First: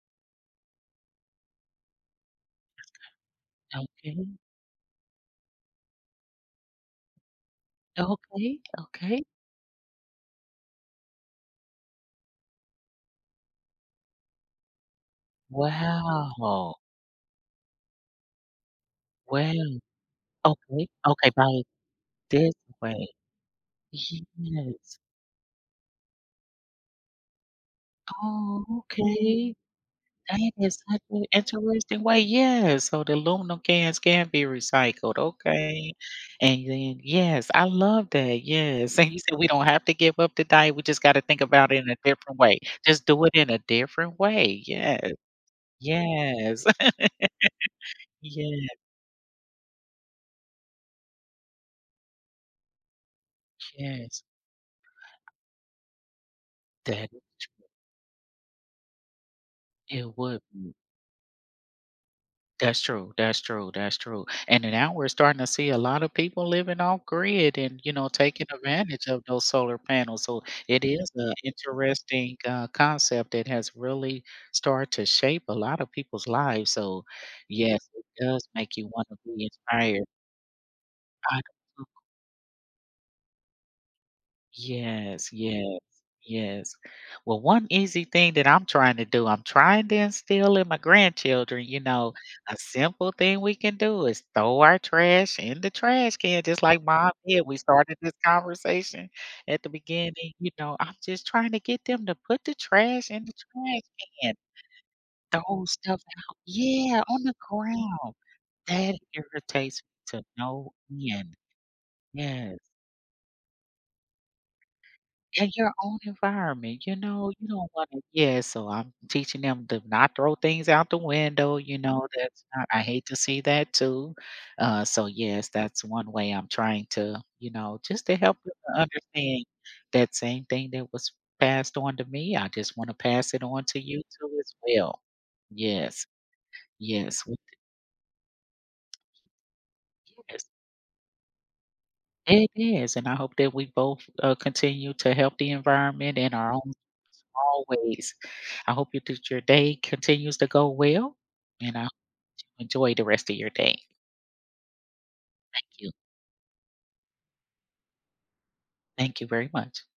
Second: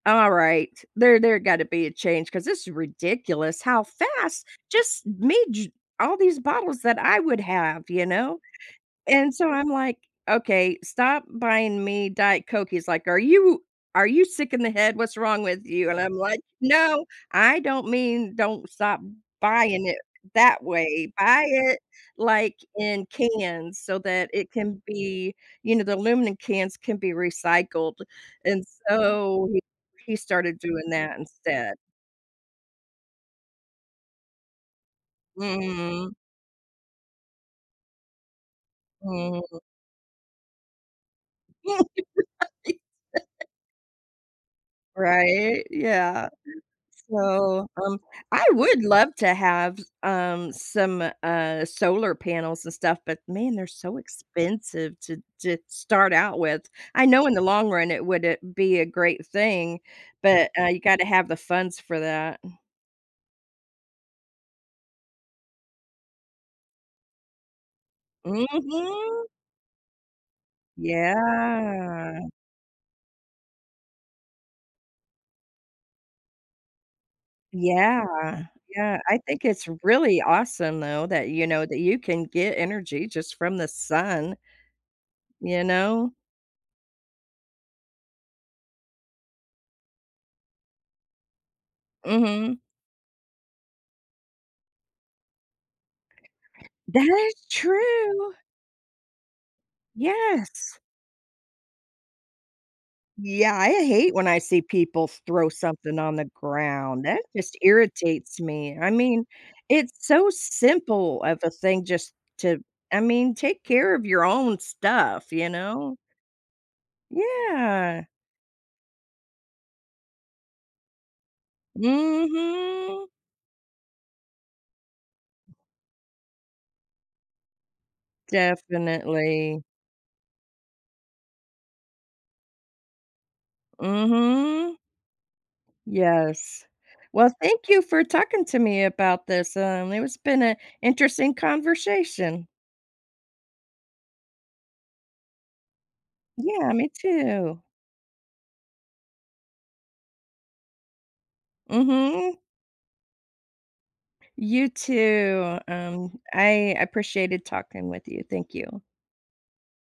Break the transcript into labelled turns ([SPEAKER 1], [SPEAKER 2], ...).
[SPEAKER 1] Alright, there there gotta be a change 'cause this is ridiculous how
[SPEAKER 2] Okay.
[SPEAKER 1] fast just made ju all these bottles that I would have, you know,
[SPEAKER 2] Okay, okay.
[SPEAKER 1] and so I'm like, "Okay, stop buying me Diet Coke," he's like, "Are you are you sick in the head? What's wrong with you?" And I'm like,
[SPEAKER 2] Wow.
[SPEAKER 1] "No, I don't mean don't stop
[SPEAKER 2] Well,
[SPEAKER 1] buying it that
[SPEAKER 2] okay,
[SPEAKER 1] way,
[SPEAKER 2] okay,
[SPEAKER 1] buy
[SPEAKER 2] by
[SPEAKER 1] it
[SPEAKER 2] this
[SPEAKER 1] like in
[SPEAKER 2] way
[SPEAKER 1] cans so that it can
[SPEAKER 2] yes.
[SPEAKER 1] be, you know, the aluminum cans can be recycled,"
[SPEAKER 2] Oh,
[SPEAKER 1] and so
[SPEAKER 2] okay.
[SPEAKER 1] he he
[SPEAKER 2] That
[SPEAKER 1] started
[SPEAKER 2] is
[SPEAKER 1] doing
[SPEAKER 2] such
[SPEAKER 1] that
[SPEAKER 2] a
[SPEAKER 1] instead.
[SPEAKER 2] interesting way. Yes, so the aluminum cans can be recycled. Okay,
[SPEAKER 1] Mm.
[SPEAKER 2] and then yes, I love that. Yes, and you said we
[SPEAKER 1] Mm.
[SPEAKER 2] don't have to give up the diet, we just gotta think about it
[SPEAKER 1] Yeah, this
[SPEAKER 2] in a
[SPEAKER 1] is
[SPEAKER 2] different way.
[SPEAKER 1] what he
[SPEAKER 2] Just do it
[SPEAKER 1] said.
[SPEAKER 2] in a different way. Yes,
[SPEAKER 1] Right, yeah.
[SPEAKER 2] yes.
[SPEAKER 1] So, um, I
[SPEAKER 2] Yeah.
[SPEAKER 1] would love to have, um, some, uh, solar panels and stuff, but man, they're so
[SPEAKER 2] Yes.
[SPEAKER 1] expensive to to start out with. I
[SPEAKER 2] That is
[SPEAKER 1] know in the
[SPEAKER 2] true.
[SPEAKER 1] long run it woulda be a great thing,
[SPEAKER 2] It would
[SPEAKER 1] but uh
[SPEAKER 2] be.
[SPEAKER 1] you gotta have the funds for that.
[SPEAKER 2] That's true, that's true, that's true. And then now we're starting to see a lot of people living off grid and, you know, taking advantage of
[SPEAKER 1] Mhm.
[SPEAKER 2] those solar panels, so it is a
[SPEAKER 1] Yeah.
[SPEAKER 2] interesting, uh, concept that has really start to shape a lot of people's lives, so yes, it
[SPEAKER 1] Yeah,
[SPEAKER 2] does make you
[SPEAKER 1] yeah,
[SPEAKER 2] wanna
[SPEAKER 1] I think
[SPEAKER 2] be
[SPEAKER 1] it's
[SPEAKER 2] inspired.
[SPEAKER 1] really awesome though that,
[SPEAKER 2] I
[SPEAKER 1] you
[SPEAKER 2] c
[SPEAKER 1] know, that you
[SPEAKER 2] [unintelligible]
[SPEAKER 1] can get energy just from the sun.
[SPEAKER 2] Yes,
[SPEAKER 1] You
[SPEAKER 2] yes,
[SPEAKER 1] know?
[SPEAKER 2] yes. Well, one easy thing that I'm trying to do, I'm trying to instill in my grandchildren, you know, a
[SPEAKER 1] Mhm.
[SPEAKER 2] simple thing we can do is throw our trash in the trash can just like mom did.
[SPEAKER 1] That's
[SPEAKER 2] We started this
[SPEAKER 1] true.
[SPEAKER 2] conversation at the beginning, you know,
[SPEAKER 1] Yes.
[SPEAKER 2] I'm just trying to get them to put the trash in the
[SPEAKER 1] Yeah, I
[SPEAKER 2] trash
[SPEAKER 1] hate when
[SPEAKER 2] can.
[SPEAKER 1] I see people
[SPEAKER 2] The
[SPEAKER 1] throw
[SPEAKER 2] whole
[SPEAKER 1] something
[SPEAKER 2] stuff
[SPEAKER 1] on the
[SPEAKER 2] out. Yeah,
[SPEAKER 1] ground. That
[SPEAKER 2] on the
[SPEAKER 1] just
[SPEAKER 2] ground.
[SPEAKER 1] irritates me. I
[SPEAKER 2] That
[SPEAKER 1] mean,
[SPEAKER 2] irritates
[SPEAKER 1] it's
[SPEAKER 2] to
[SPEAKER 1] so
[SPEAKER 2] no
[SPEAKER 1] simple
[SPEAKER 2] end.
[SPEAKER 1] of a thing just
[SPEAKER 2] Yeah.
[SPEAKER 1] to, I mean, take care of your own stuff, you
[SPEAKER 2] In your
[SPEAKER 1] know.
[SPEAKER 2] own environment, you know, you don't wanna
[SPEAKER 1] Yeah.
[SPEAKER 2] yeah, so I'm teaching them to not throw things out the window, you know, that's not I hate
[SPEAKER 1] Mhm.
[SPEAKER 2] to see that too. Uh, so yes, that's one way I'm trying to, you know, just to help them to understand
[SPEAKER 1] Definitely.
[SPEAKER 2] that same thing that was passed on to me, I just wanna pass it on to you too as
[SPEAKER 1] Mhm.
[SPEAKER 2] well, yes.
[SPEAKER 1] Yes.
[SPEAKER 2] Yes,
[SPEAKER 1] Well,
[SPEAKER 2] wi t
[SPEAKER 1] thank you for talking to me about this, um, it was been
[SPEAKER 2] Yes.
[SPEAKER 1] a interesting conversation.
[SPEAKER 2] It is, and I hope that we both, uh, continue to help the environment and our own
[SPEAKER 1] Yeah,
[SPEAKER 2] [unintelligible]
[SPEAKER 1] me too.
[SPEAKER 2] always. I hope your t your day continues to go well, and I
[SPEAKER 1] Mhm.
[SPEAKER 2] enjoy the rest of your day.
[SPEAKER 1] You too.
[SPEAKER 2] Thank you.
[SPEAKER 1] Um, I appreciated talking with you. Thank you.
[SPEAKER 2] Thank you very much.